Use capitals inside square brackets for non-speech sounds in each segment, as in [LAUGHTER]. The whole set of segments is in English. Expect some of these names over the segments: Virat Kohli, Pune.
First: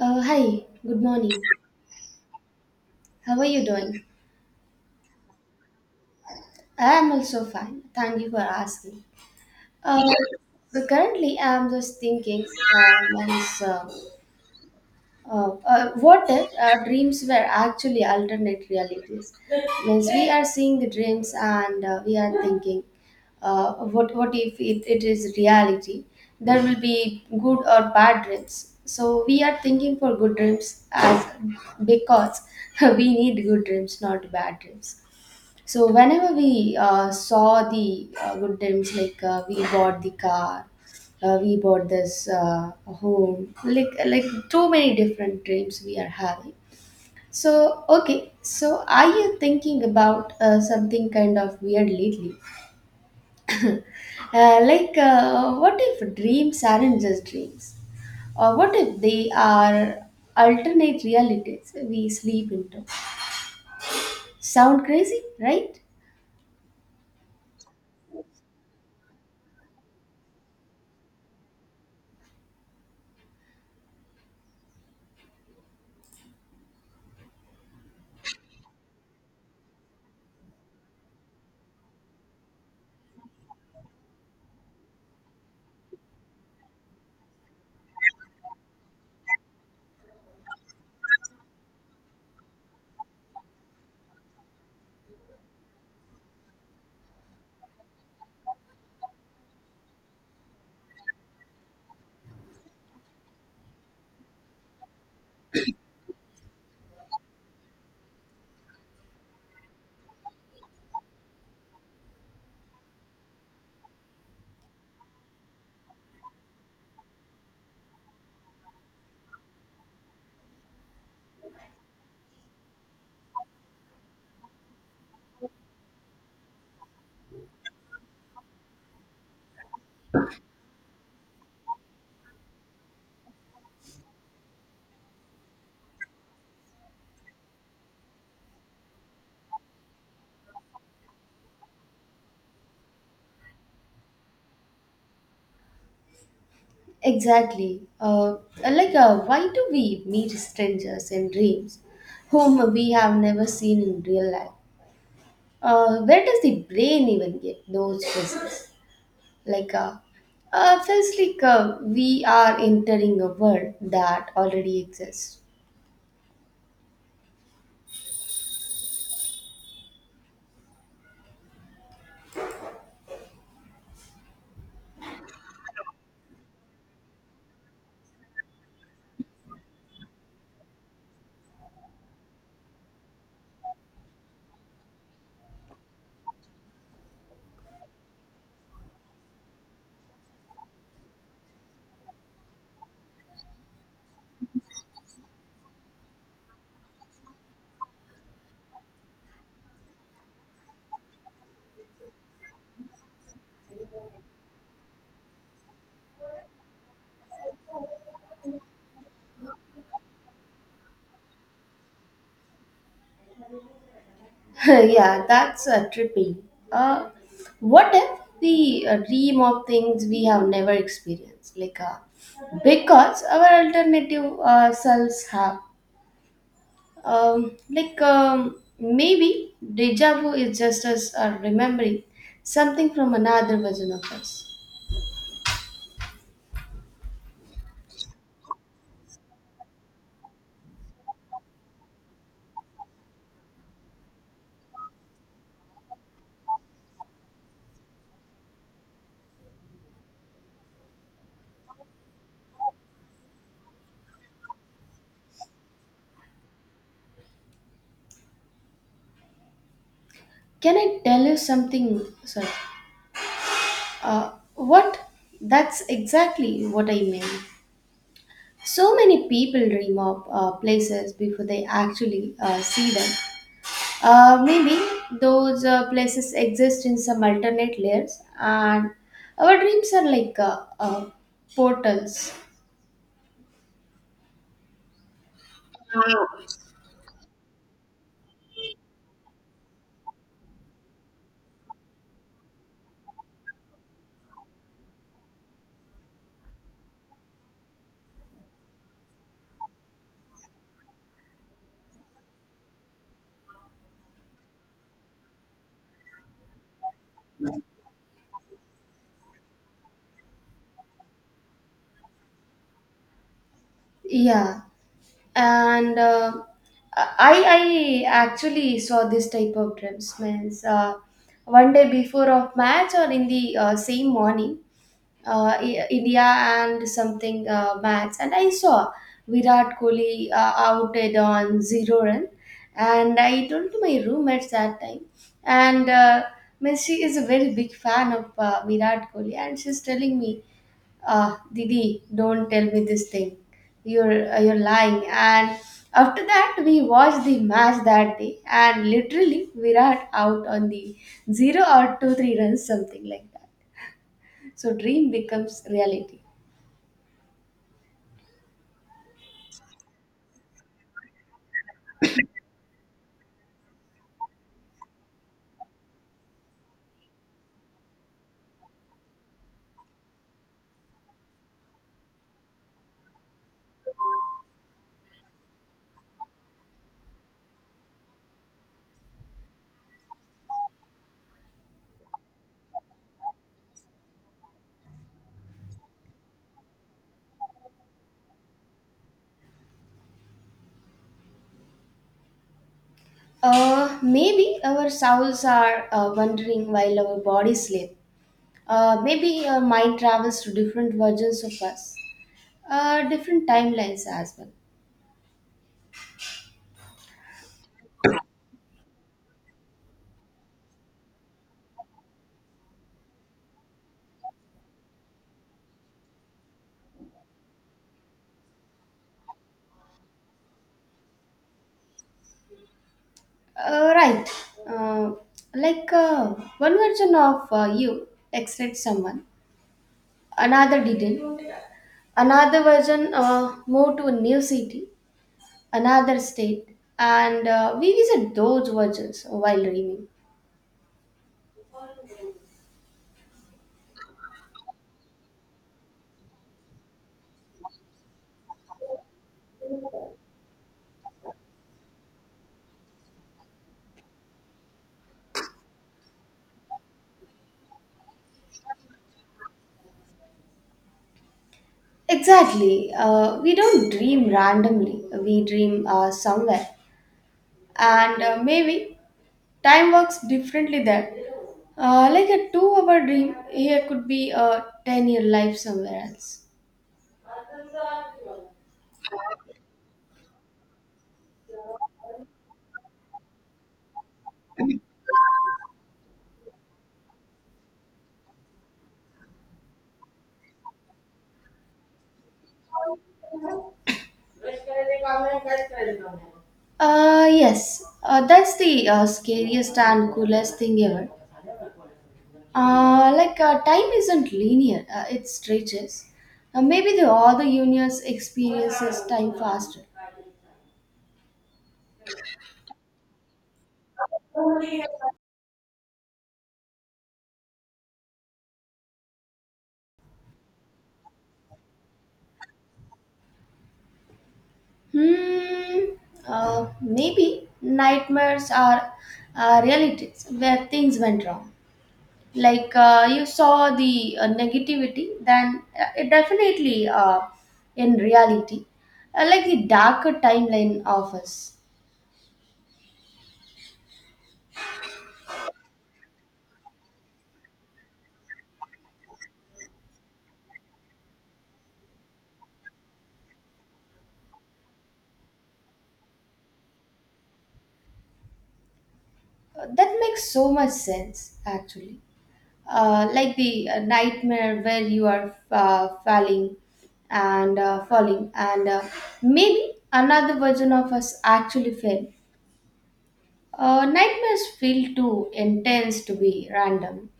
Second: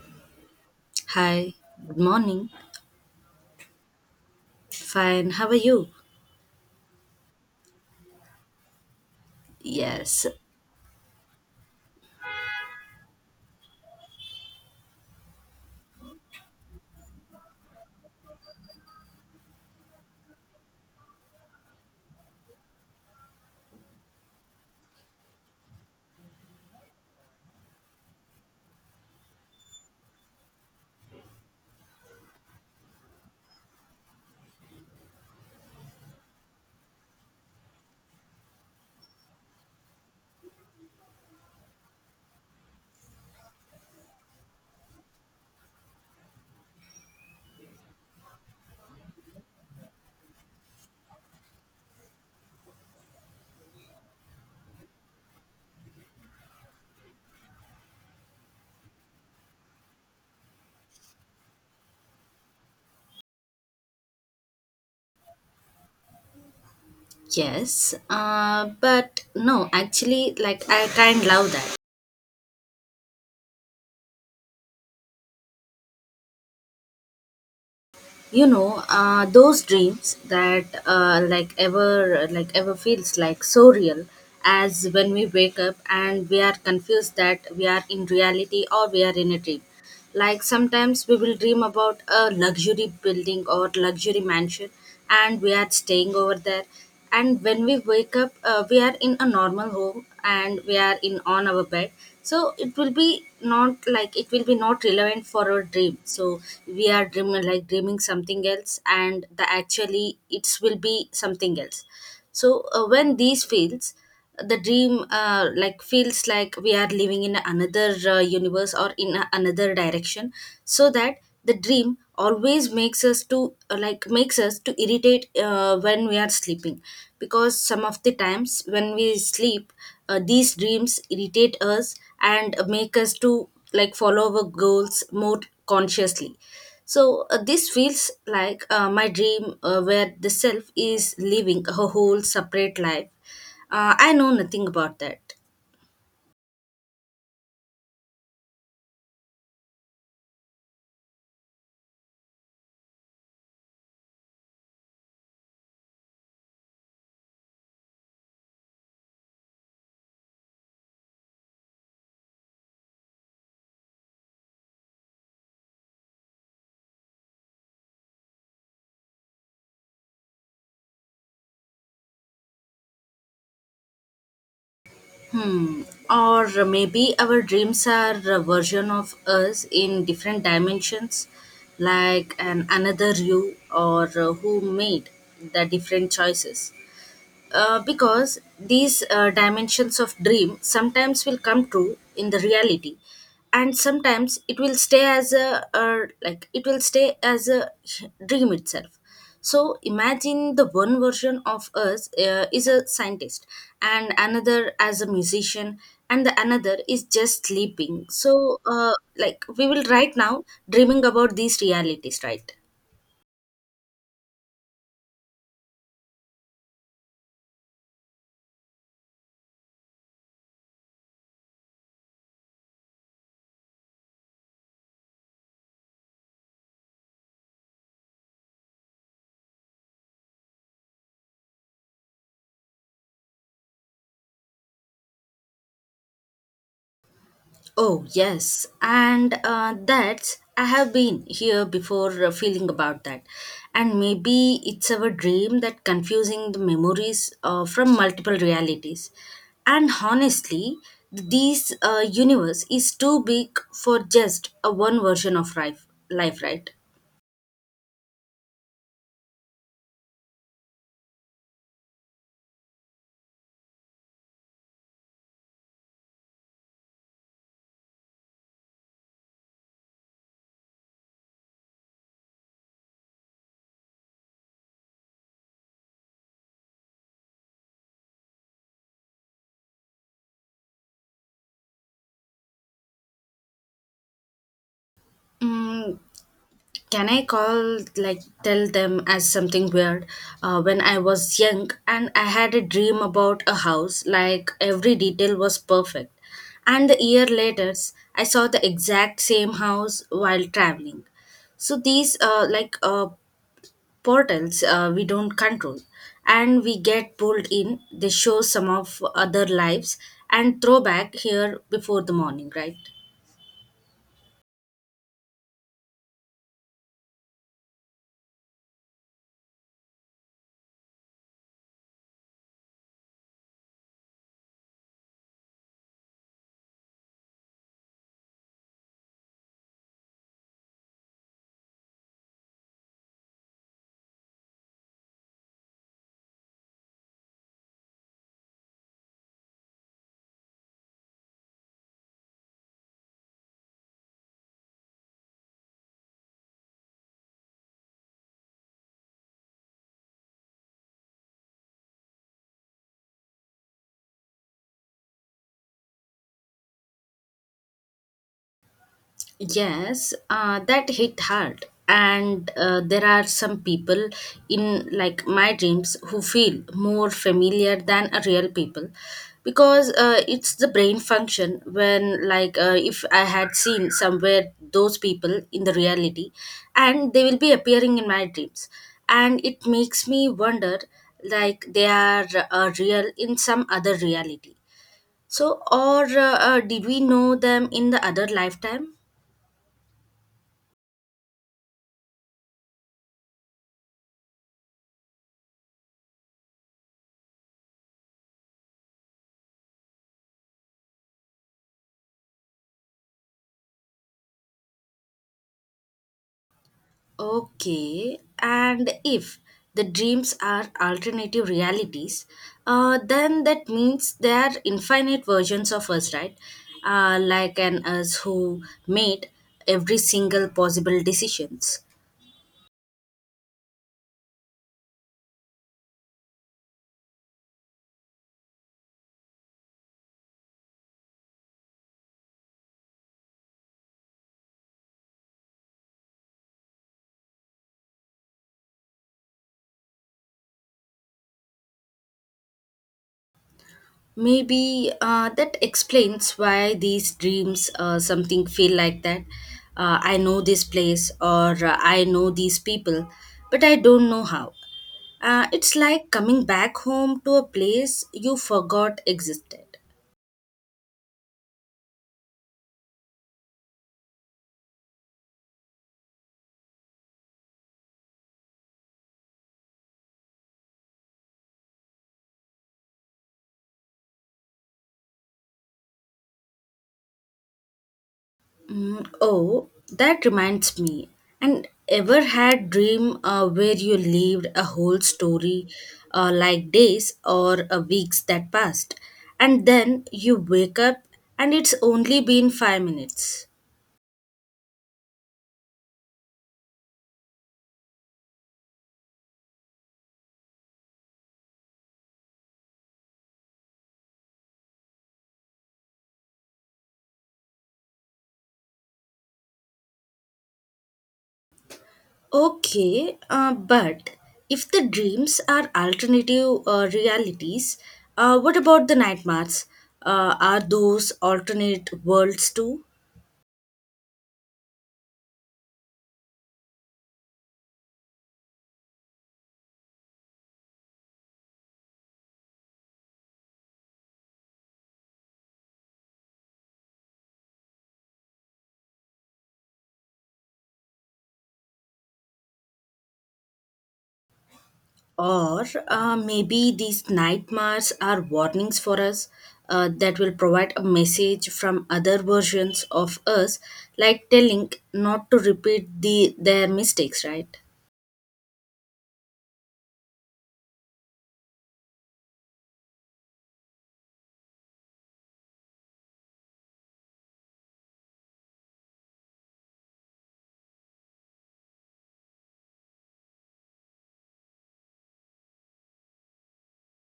Hi, good morning. Hi, good morning. How are you doing? Fine, how are you? I am also fine. Thank you for asking. Uh, Yes, so currently, I am just thinking, means, what if our dreams were actually alternate realities? Means we are seeing the dreams, and we are thinking, what if it is reality? There will be good or bad dreams. So we are thinking for good dreams as because [LAUGHS] we need good dreams, not bad dreams. So whenever we saw the good times, like we bought the car, we bought this home, like too many different dreams we are having. So okay, so are you thinking about something kind of weird lately? Like what if dreams aren't just dreams? Or what if they are alternate realities we sleep into? Sound crazy, right? yes. But no, actually, like I kind love that. You know, those dreams that like ever feels like so real as when we wake up and we are confused that we are in reality or we are in a dream, like sometimes we will dream about a luxury building or luxury mansion and we are staying over there. And when we wake up, we are in a normal home and we are in on our bed, so it will be not like it will be not relevant for our dream. So we are dreaming like dreaming something else, and the actually it will be something else. So when these fails the dream like feels like we are living in another universe or in another direction. So that the dream always makes us to like makes us to irritate when we are sleeping, because some of the times when we sleep, these dreams irritate us and make us to like follow our goals more consciously. So this feels like my dream where the self is living a whole separate life. I know nothing about that. Exactly. Like, why do we meet strangers in dreams whom we have never seen in real life? Where does the brain even get those visits? Like, feels like we are entering a world that already exists. Hmm. Or maybe our dreams are a version of us in different dimensions, like an another you or who made the different choices. Because these dimensions of dream sometimes will come true in the reality, and sometimes it will stay as a like it will stay as a dream itself. So imagine the one version of us is a scientist, and another as a musician, and the another is just sleeping. So, like we will right now dreaming about these realities, right? [LAUGHS] Yeah, that's trippy. Uh, what if we dream of things we have never experienced? Like, because our alternative selves have. Like maybe deja vu is just us remembering something from another version of us. Oh, yes. And that's, I have been here before feeling about that. And maybe it's our dream that confusing the memories from multiple realities. And honestly, this universe is too big for just a one version of life, right? Can I tell you something? Sorry. What? That's exactly what I mean. So many people dream of places before they actually see them. Maybe those places exist in some alternate layers, and our dreams are like portals. Mm, can I call, like, tell them as something weird? When I was young and I had a dream about a house, like, every detail was perfect. And the year later, I saw the exact same house while traveling. So these, like, portals we don't control and we get pulled in. They show some of other lives and throw back here before the morning, right? Yeah. And I actually saw this type of dreams means one day before of match, or in the same morning, India and something match, and I saw Virat Kohli outed on 0 run, and I told to my roommates that time. And means she is a very big fan of Virat Kohli, and she's telling me, "Ah, Didi, don't tell me this thing. You're lying." And after that, we watched the match that day, and literally Virat out on the 0 or 2 or 3 runs, something like that. So dream becomes reality. Yes, that hit hard. And there are some people in like my dreams who feel more familiar than a real people, because it's the brain function when like if I had seen somewhere those people in the reality and they will be appearing in my dreams. And it makes me wonder like they are real in some other reality. So or did we know them in the other lifetime? Maybe our souls are wandering while our bodies sleep. Maybe our mind travels to different versions of us, different timelines as well. Okay, and if the dreams are alternative realities, then that means they are infinite versions of us, right? Like an us who made every single possible decisions. Right. Uh, like one version of you texted someone, another didn't. Another version moved to a new city, another state, and we visit those versions while dreaming. Maybe that explains why these dreams something feel like that. I know this place or I know these people, but I don't know how. It's like coming back home to a place you forgot existed. Exactly. We don't dream randomly, we dream somewhere. And maybe time works differently there. Like a 2-hour dream here could be a 10-year year life somewhere else. Mm, oh, that reminds me. And ever had dream where you lived a whole story like days or weeks that passed, and then you wake up and it's only been 5 minutes. Brush करायचे काम आहे काहीच करायचे काम नाही. Yes, that's the scariest and coolest thing ever. Like, time isn't linear, it stretches. Maybe the other universe experiences time faster. Okay, but if the dreams are alternative realities, what about the nightmares? Are those alternate worlds too? Hmm, uh, maybe nightmares are realities where things went wrong, like you saw the negativity, then it definitely in reality, like the darker timeline of us. Or maybe these nightmares are warnings for us that will provide a message from other versions of us, like telling not to repeat the, their mistakes, right? That makes so much sense actually. Like the nightmare where you are falling and falling, and maybe another version of us actually fell. Nightmares feel too intense to be random.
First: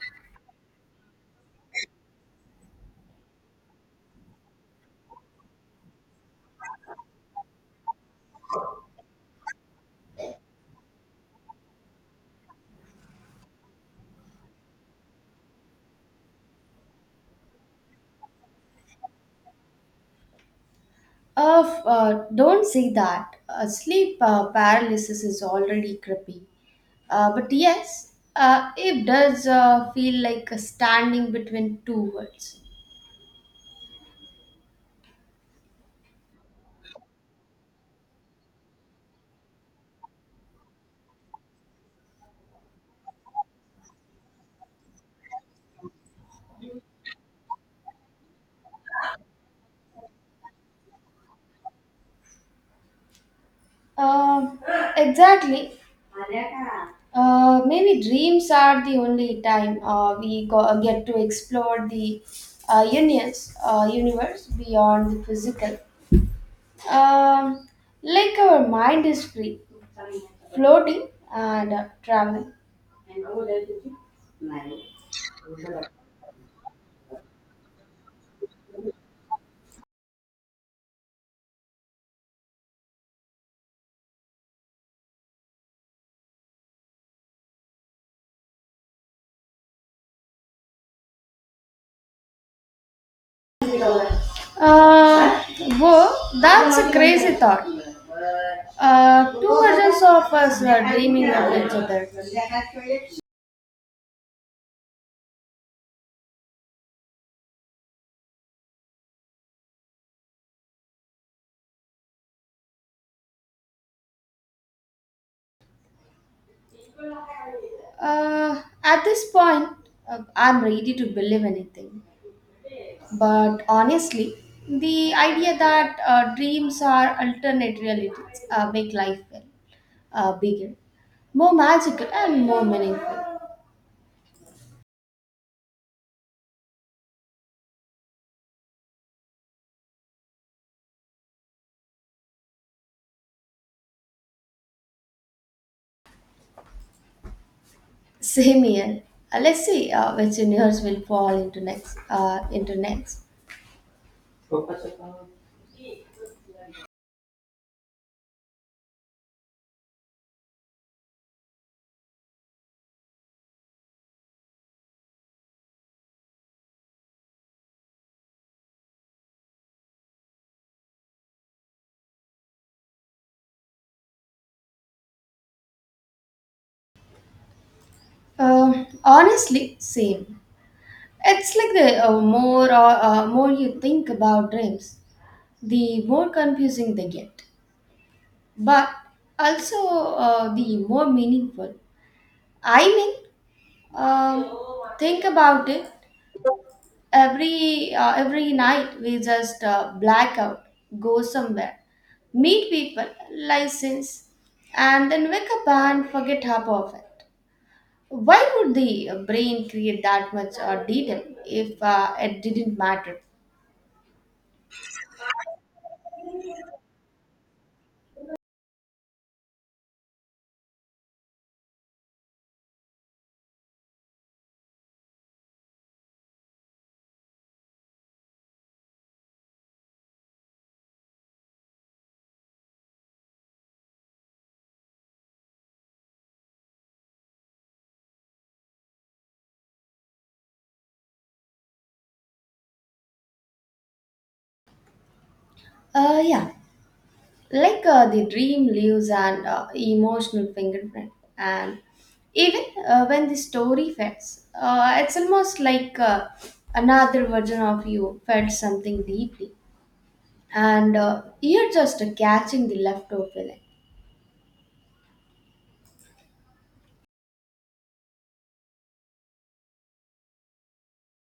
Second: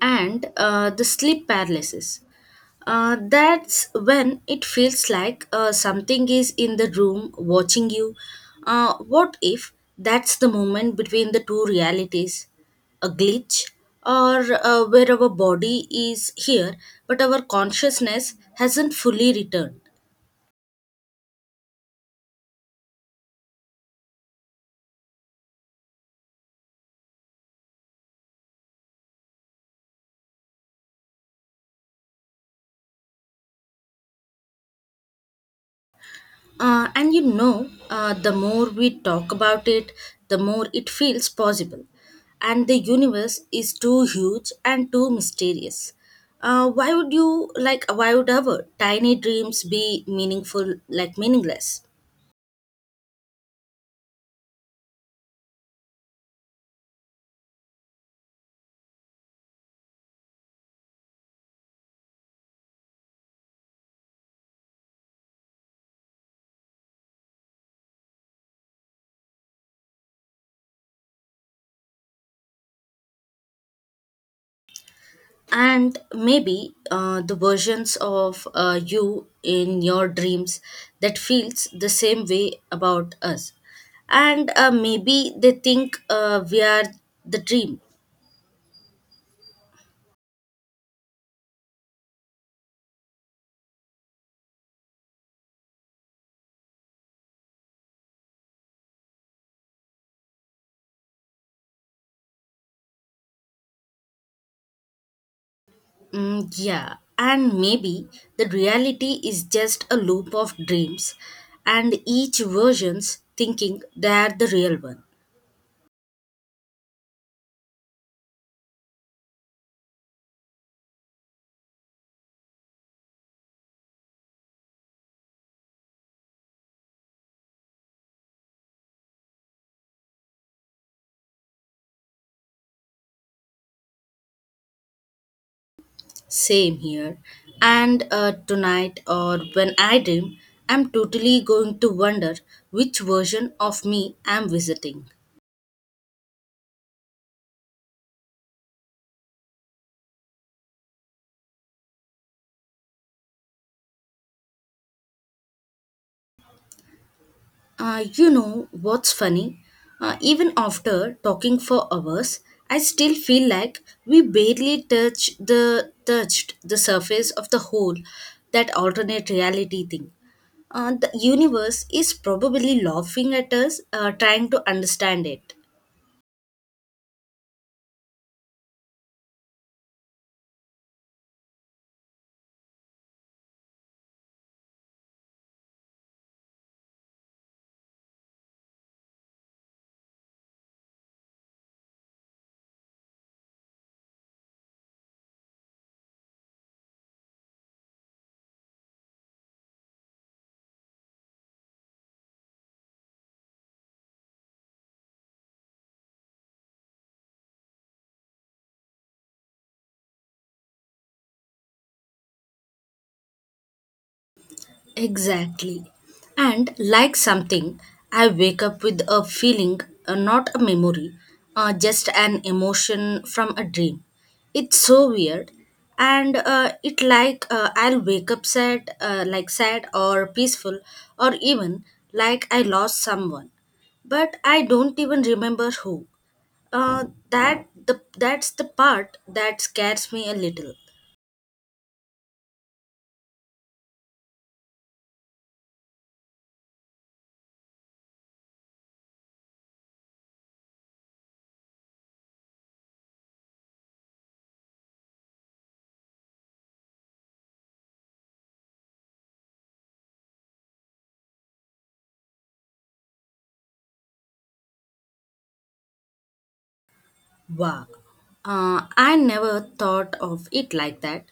And the sleep paralysis. That's when it feels like something is in the room watching you. What if that's the moment between the two realities? A glitch, or where our body is here but our consciousness hasn't fully returned. Of don't say that. Sleep paralysis is already creepy. But yes, it does feel like standing between two worlds. And you know, the more we talk about it, the more it feels possible. And the universe is too huge and too mysterious. Why would you like? Why would our tiny dreams be meaningful, like meaningless? Uh, exactly. Maybe dreams are the only time get to explore the universe beyond the physical. Um, like our mind is free, floating, and traveling. And maybe the versions of you in your dreams that feels the same way about us, and maybe they think we are the dream. Uh, whoa, that's a crazy thought. Two versions of us are dreaming of each other. Mm, yeah, and maybe the reality is just a loop of dreams, and each version's thinking they're the real one. At this point, I'm ready to believe anything. But honestly, the idea that dreams are alternate realities make life, well, bigger, more magical, and more meaningful. Same here. And tonight, or when I dream, I'm totally going to wonder which version of me I'm visiting. Same here. Let's see which universe will fall into next. Into next. You know what's funny? Even after talking for hours, I still feel like we barely touched the surface of the whole that alternate reality thing. The universe is probably laughing at us, trying to understand it. Honestly, same. It's like the more you think about dreams, the more confusing they get, but also the more meaningful. I mean, Um, think about it. Every every night we just black out, go somewhere, meet people, license, and then wake up and forget half of it. Why would the brain create that much detail if it didn't matter? Exactly. And like something, I wake up with a feeling, not a memory, just an emotion from a dream. It's so weird. And it like I'll wake up sad, like sad or peaceful, or even like I lost someone but I don't even remember who. That's the part that scares me a little. Yeah. Like the dream leaves an emotional fingerprint, and even when the story fades, it's almost like another version of you felt something deeply, and you're just catching the leftover feeling. Wow. I never thought of it like that.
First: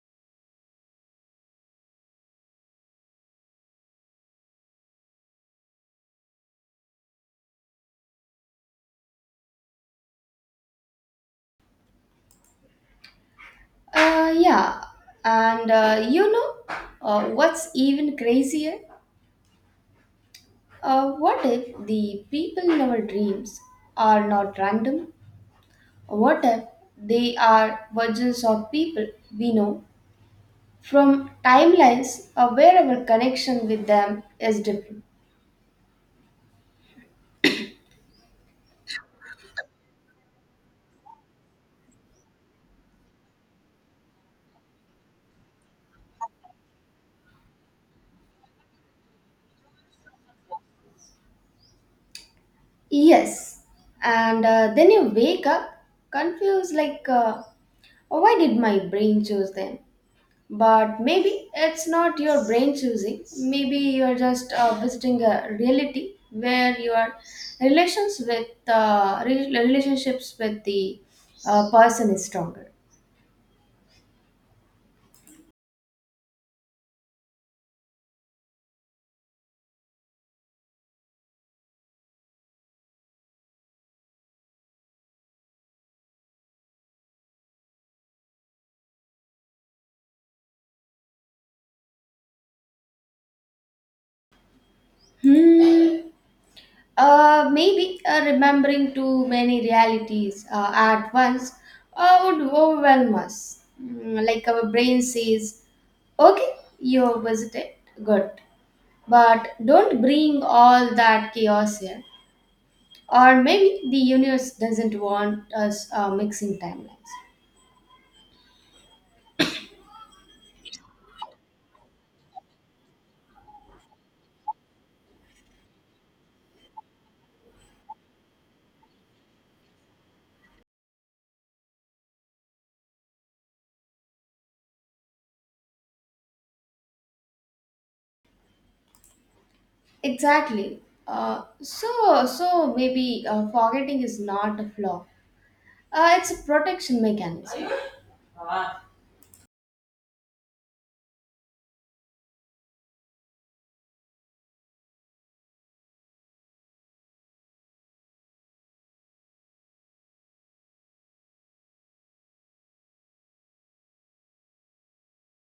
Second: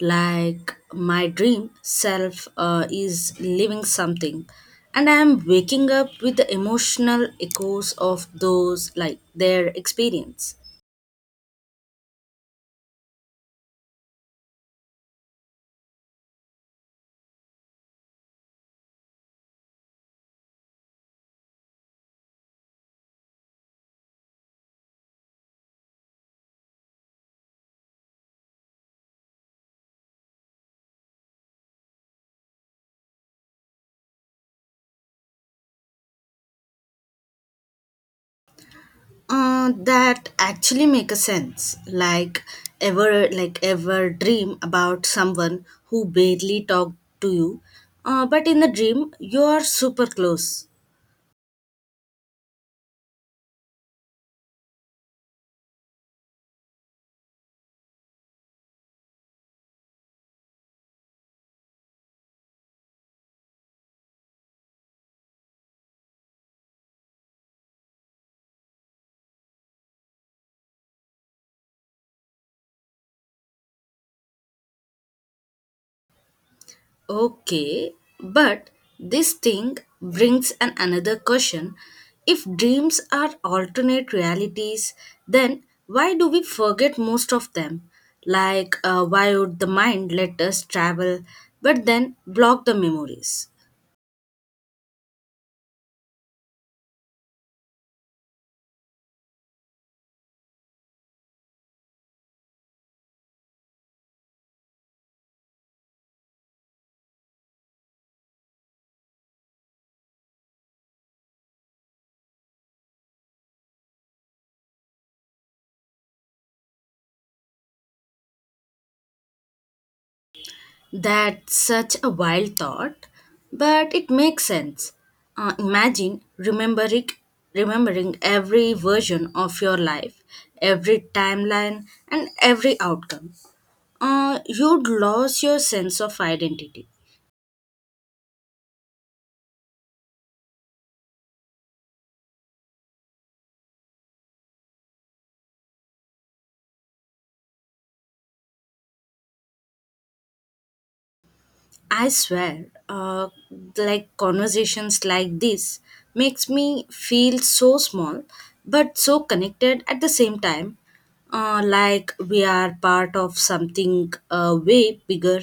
Like my dream self is living something, and I am waking up with the emotional echoes of those, like their experience. Yeah, and you know what's even crazier: what if the people in our dreams are not random? What if they are versions of people we know from timelines, or wherever connection with them is different? That actually make a sense. Like ever dream about someone who barely talked to you, but in the dream you are super close. Yes, and then you wake up confused, like, "Oh, why did my brain choose them?" But maybe it's not your brain choosing, maybe you're just visiting a reality where your relationships with the person is stronger. Okay, but this thing brings an another question. If dreams are alternate realities, then why do we forget most of them? Like, why would the mind let us travel but then block the memories? Hmm. Maybe remembering too many realities at once would overwhelm us. Mm, like our brain says, okay, you have visited, good. But don't bring all that chaos here. Or maybe the universe doesn't want us mixing timelines. That's such a wild thought, but it makes sense. Imagine remembering every version of your life, every timeline, and every outcome. You'd lose your sense of identity. Exactly. So maybe forgetting is not a flaw. It's a protection mechanism. I swear, like conversations like this makes me feel so small, but so connected at the same time. Like we are part of something way bigger,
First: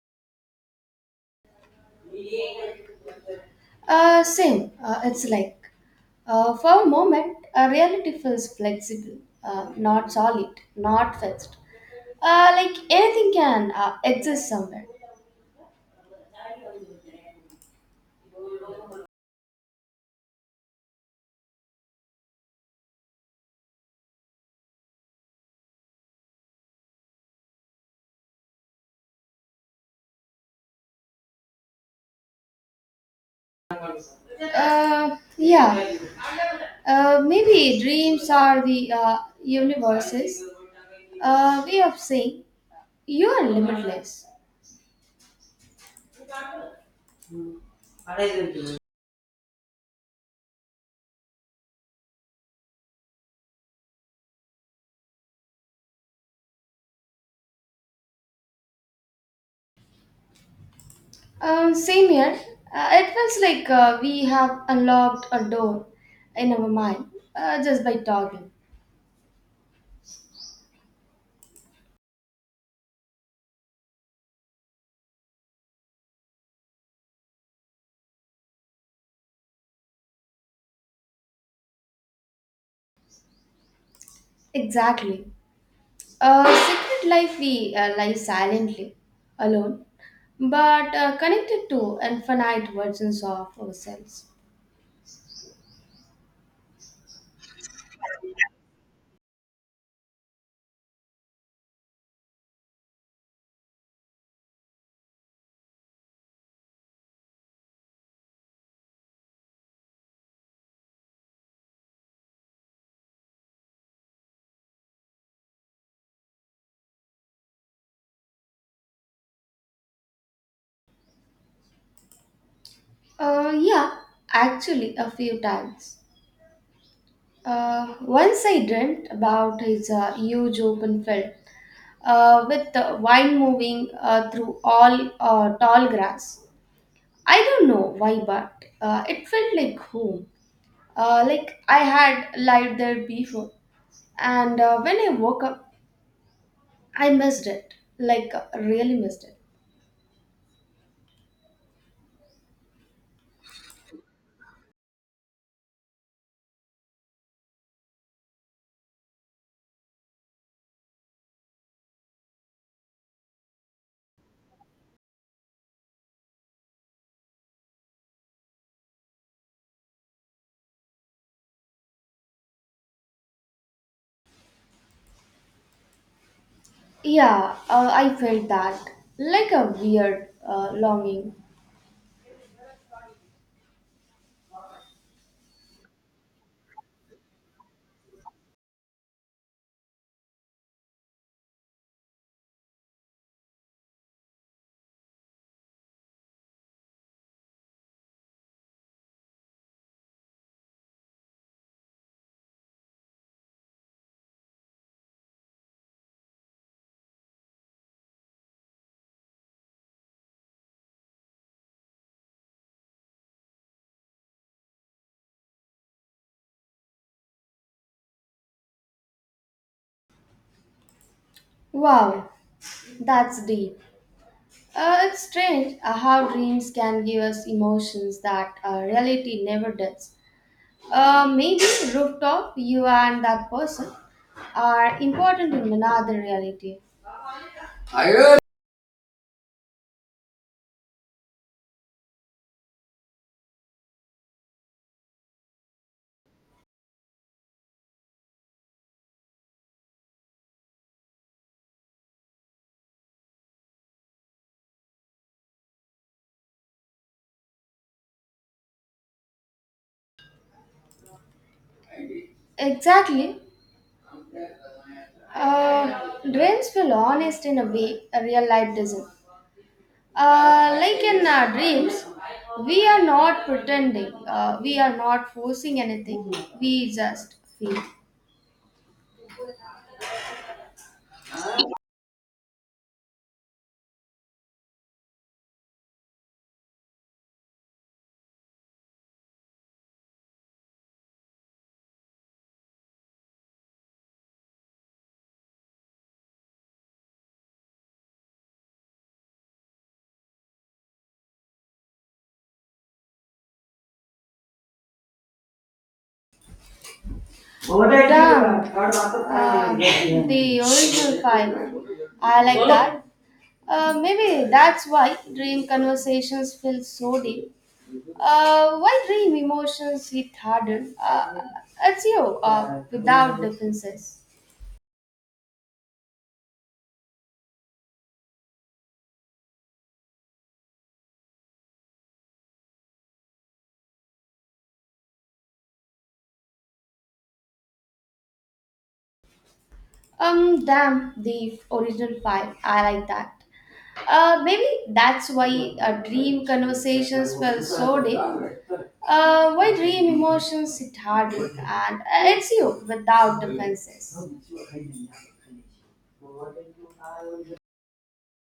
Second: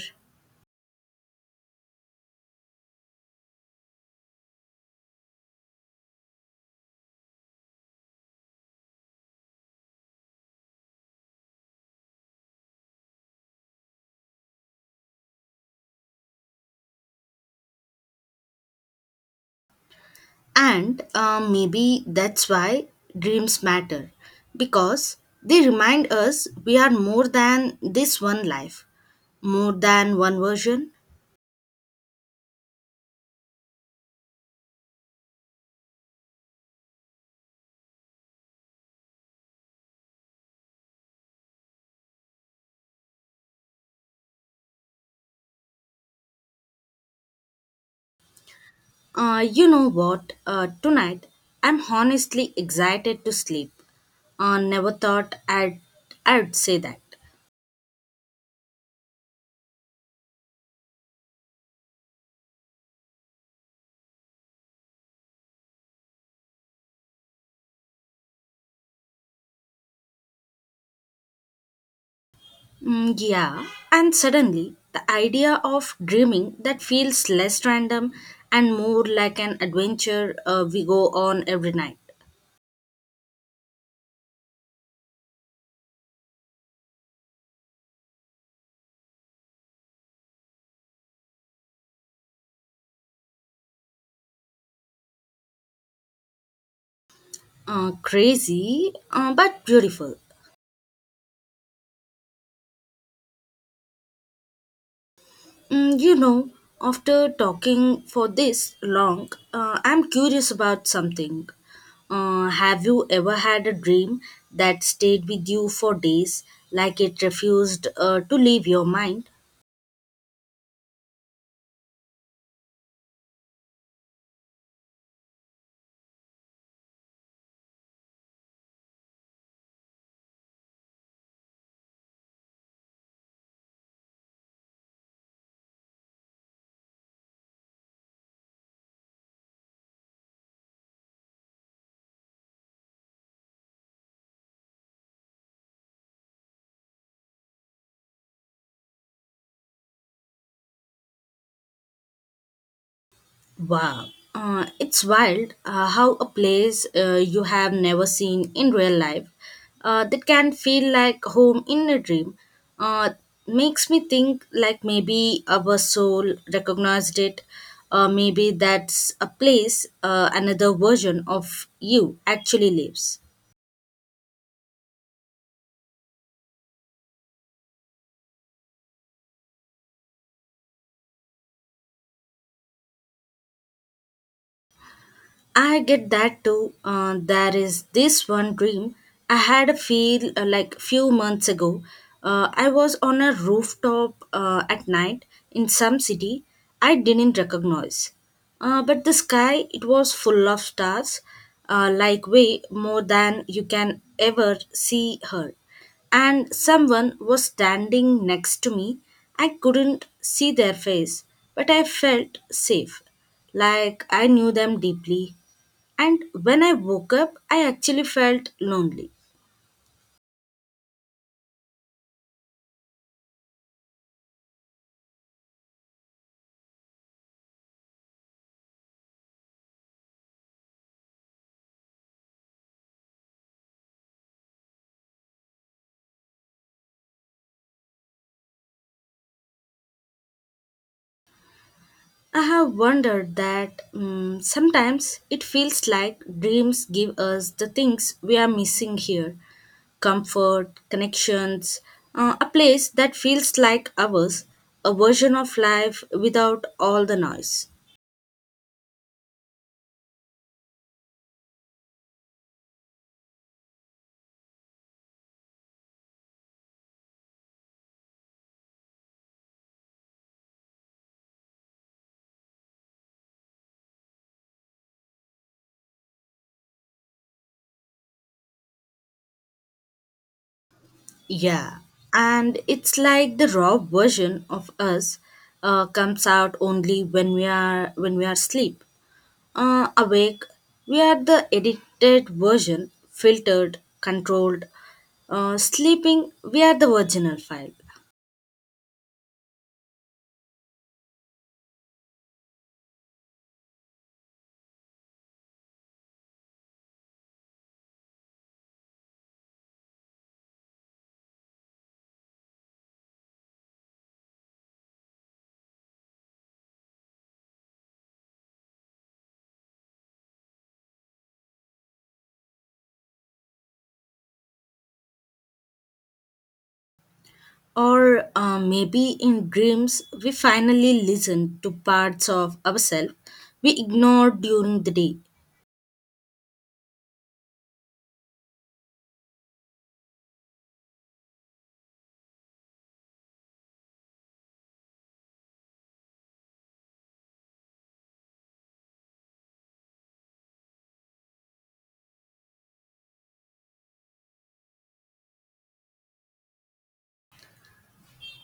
Same. It's like, for a moment, reality feels flexible, not solid, not fixed. Like anything can exist somewhere. and maybe that's why dreams matter, because they remind us we are more than this one life, more than one version. Yeah. Maybe dreams are the universe's way of saying you are limitless. You know what? Tonight, I'm honestly excited to sleep. Never thought I'd say that. Same here. It feels like we have unlocked a door in our mind just by talking. Mm, yeah, and suddenly, the idea of dreaming that feels less random and more like an adventure we go on every night. Exactly. Secret life we lie silently, alone, but connected to infinite versions of ourselves. Crazy, but beautiful. Mm, you know, after talking for this long, I'm curious about something. Have you ever had a dream that stayed with you for days, like it refused to leave your mind? Yeah, actually, a few times. Once I dreamt about his huge open field with the wine moving through all tall grass. I don't know why, but it felt like home. Like I had lived there before. And when I woke up, I missed it. Like, really missed it. Wow, it's wild how a place you have never seen in real life that can feel like home in a dream uh, makes me think like maybe our soul recognized it. Maybe that's a place another version of you actually lives. Yeah, I felt that. Like a weird longing. I get that too. There is this one dream I had a feel like few months ago. I was on a rooftop at night in some city I didn't recognize. But the sky it was full of stars, like way more than you can ever see her. And someone was standing next to me. I couldn't see their face, but I felt safe. Like I knew them deeply. And when I woke up, I actually felt lonely. Wow, that's deep. It's strange how dreams can give us emotions that reality never does. Maybe rooftop, you and that person are important in another reality. I have wondered that, mm, sometimes it feels like dreams give us the things we are missing here, comfort, connections, a place that feels like ours, a version of life without all the noise. Exactly. Dreams feel honest in a way a real life doesn't. Like in dreams, we are not pretending, we are not forcing anything, we just feel. Yeah, and it's like the raw version of us comes out only when we are asleep. Awake, we are the edited version, filtered, controlled. Sleeping, we are the original file. Damn, the original file. I like that. Maybe that's why dream conversations feel so deep. Why dream emotions hit harder? It's you, without defenses. Or maybe in dreams, we finally listen to parts of ourselves we ignored during the day. Damn, the original file. I like that. Maybe that's why dream conversations felt so deep. Why dream emotions sit hard, and it's you without defenses.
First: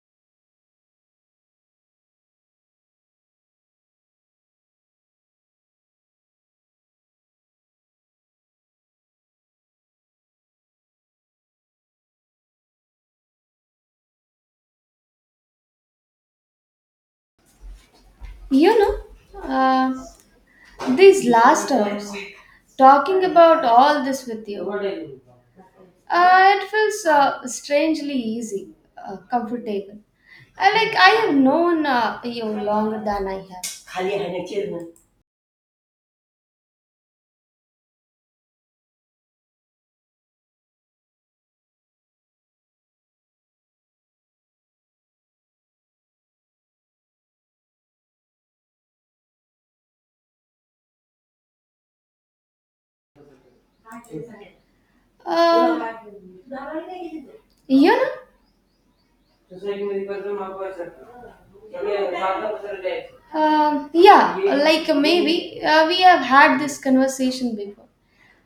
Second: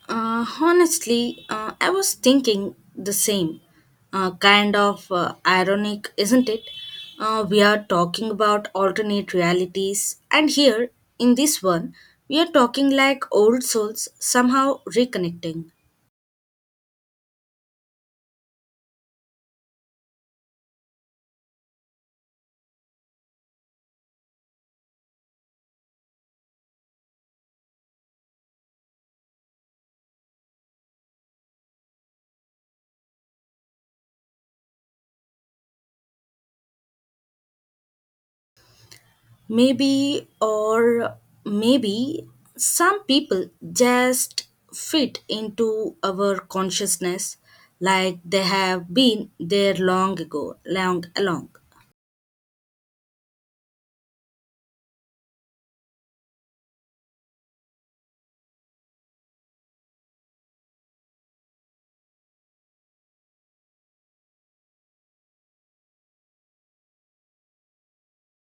Honestly, I was thinking the same. Kind of ironic, isn't it? We are talking about alternate realities, and here, in this one, we are talking like old souls somehow reconnecting. You know, uh, these last hours, talking about all this with you, it feels strangely easy, comfortable. I like I have known you longer than I have. Maybe, or maybe, some people just fit into our consciousness like they have been there long ago, long along. Um, you know, सोसायटीमध्ये. Yeah, like maybe we have had this conversation before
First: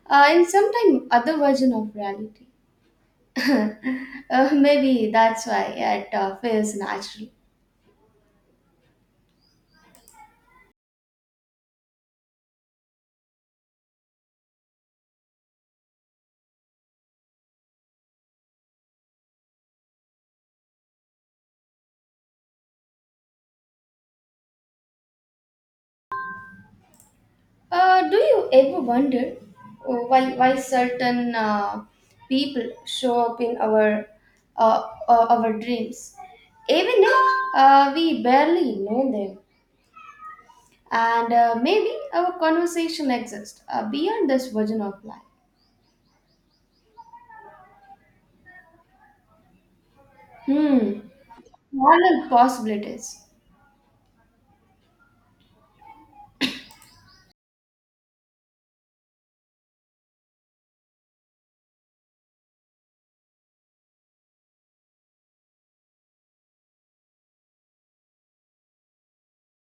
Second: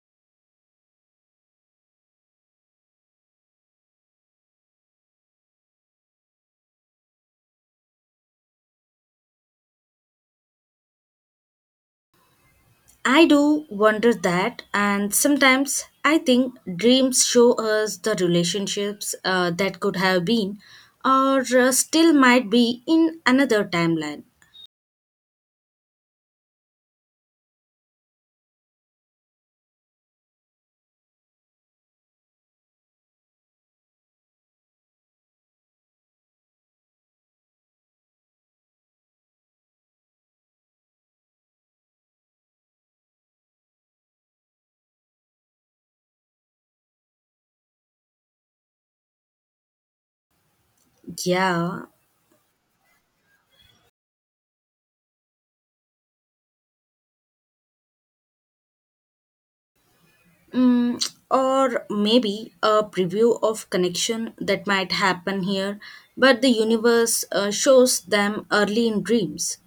in some time other version of reality. [LAUGHS] Maybe that's why it feels natural. I do wonder that, and sometimes I think dreams show us the relationships that could have been or still might be in another timeline. Do you ever wonder why certain people show up in our our dreams, even if we barely know them? And maybe our conversation exists beyond this version of life. Hmm, Yeah, parallel possibilities. mm, or maybe a preview of connection that might happen here, but the universe shows them early in dreams.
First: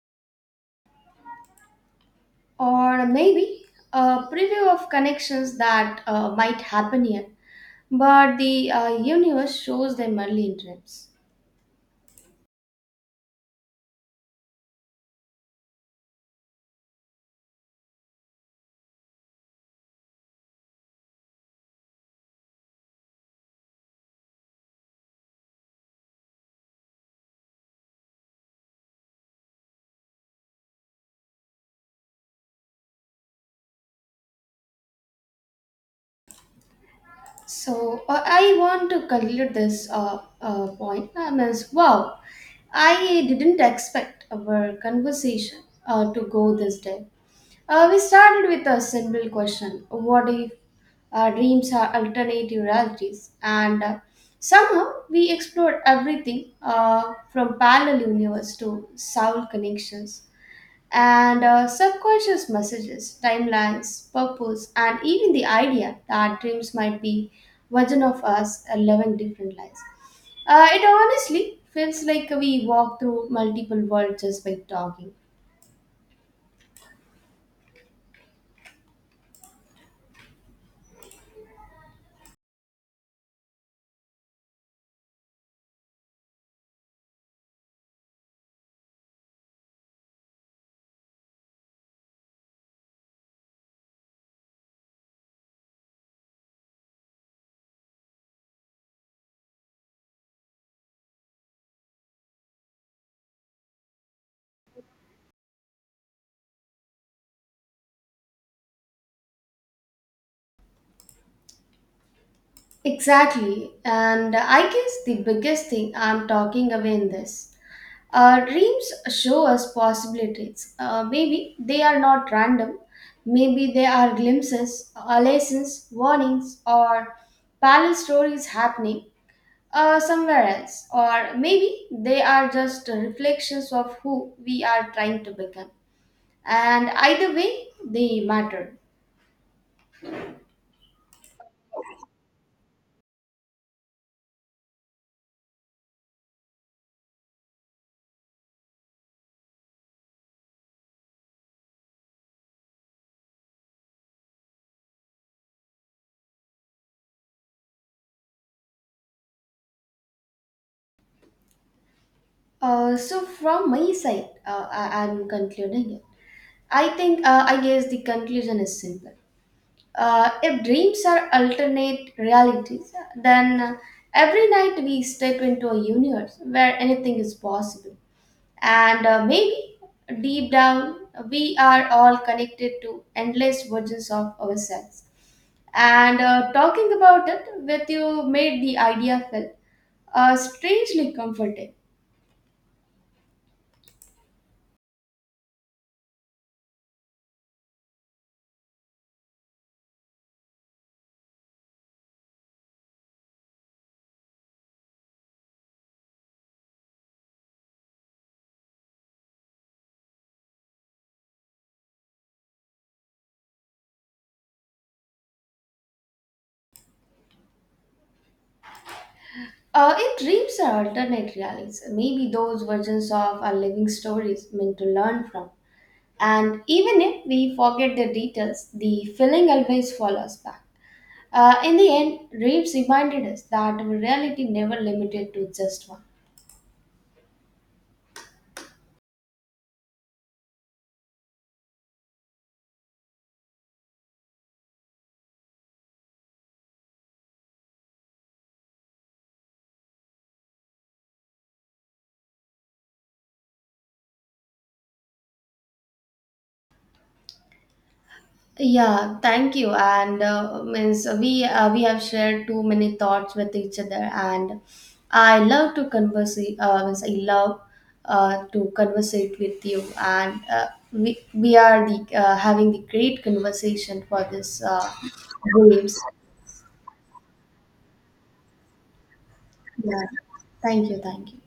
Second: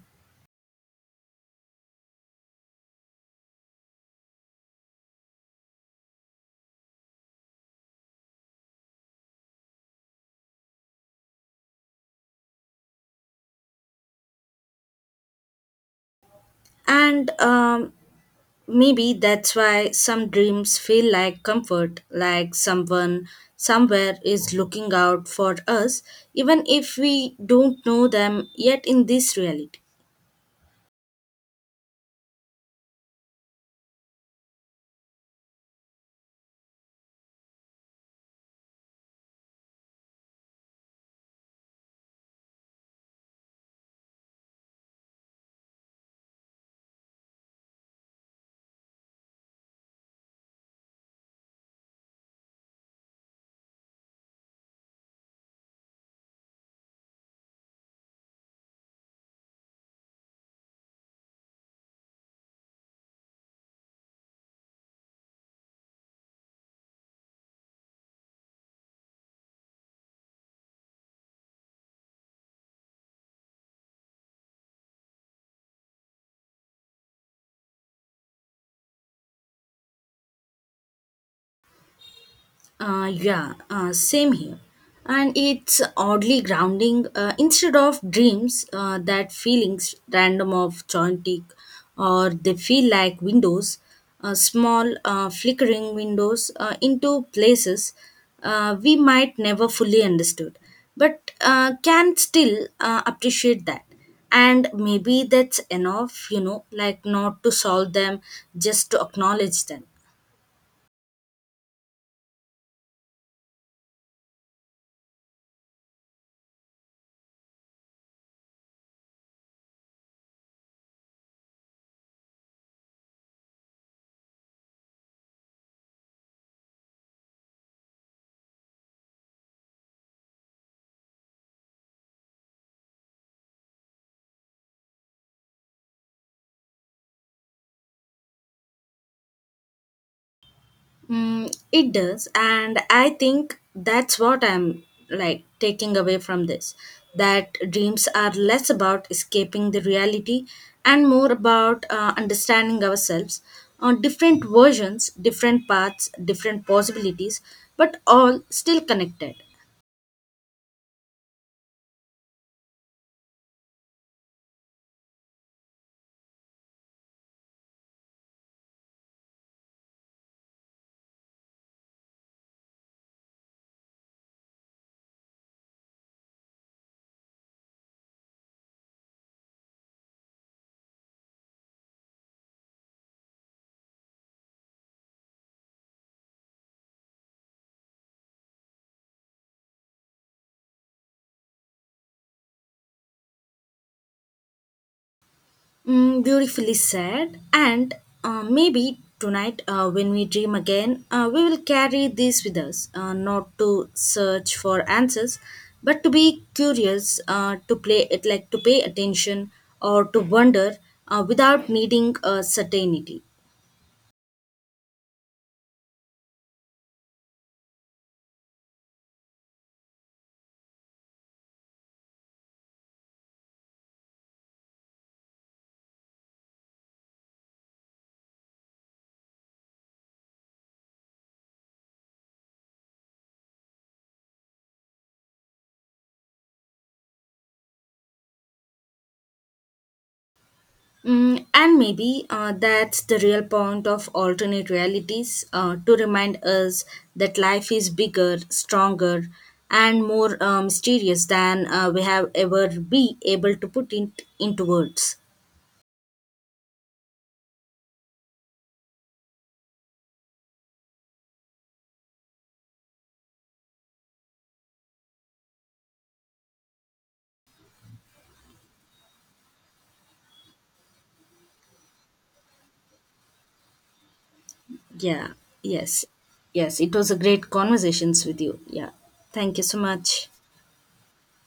Or maybe a preview of connections that might happen here, but the universe shows them only in dreams. And maybe that's why some dreams feel like comfort, like someone somewhere is looking out for us, even if we don't know them yet in this reality. So I want to conclude this point. I mean, wow, I didn't expect our conversation to go this day. We started with a simple question: what if our dreams are alternative realities? And somehow we explored everything from parallel universe to soul connections, and subconscious messages, timelines, purpose, and even the idea that dreams might be version of us living different lives. It honestly feels like we walk through multiple worlds just by talking. Yeah, same here. And it's oddly grounding. Instead of dreams, that feelings random of chaotic, or they feel like windows, small flickering windows into places we might never fully understood, but can still appreciate that. And maybe that's enough, you know, like not to solve them, just to acknowledge them. Exactly, and I guess the biggest thing I'm talking away in this. Dreams show us possibilities. Maybe they are not random. Maybe they are glimpses, lessons, warnings, or parallel stories happening somewhere else. Or maybe they are just reflections of who we are trying to become. And either way, they matter. Mm, it does, and I think that's what I'm like taking away from this. That dreams are less about escaping the reality and more about understanding ourselves on different versions, different paths, different possibilities, but all still connected. So, from my side, I'm concluding it. I think I guess the conclusion is simple. If dreams are alternate realities, then every night we step into a universe where anything is possible. And maybe deep down, we are all connected to endless versions of ourselves. And talking about it with you made the idea feel strangely comforting. Mm, beautifully said. And maybe tonight, when we dream again, we will carry this with us, not to search for answers, but to be curious, to play it like to pay attention or to wonder without needing certainty. In dreams are alternate realities. Maybe those versions of our living stories meant to learn from. And even if we forget the details, the feeling always follows back. In the end, dreams reminded us that our reality never limited to just one. Mm, and maybe that's the real point of alternate realities to remind us that life is bigger, stronger, and more mysterious than we have ever be able to put it into words. Yeah, thank you. And means we have shared too many thoughts with each other, and I love to converse. Means I love to conversate with you, and we are the having the great conversation for this Yeah, games. yes, yes. It was a great conversations with you. Yeah, thank you so Yeah, much. thank you, thank you.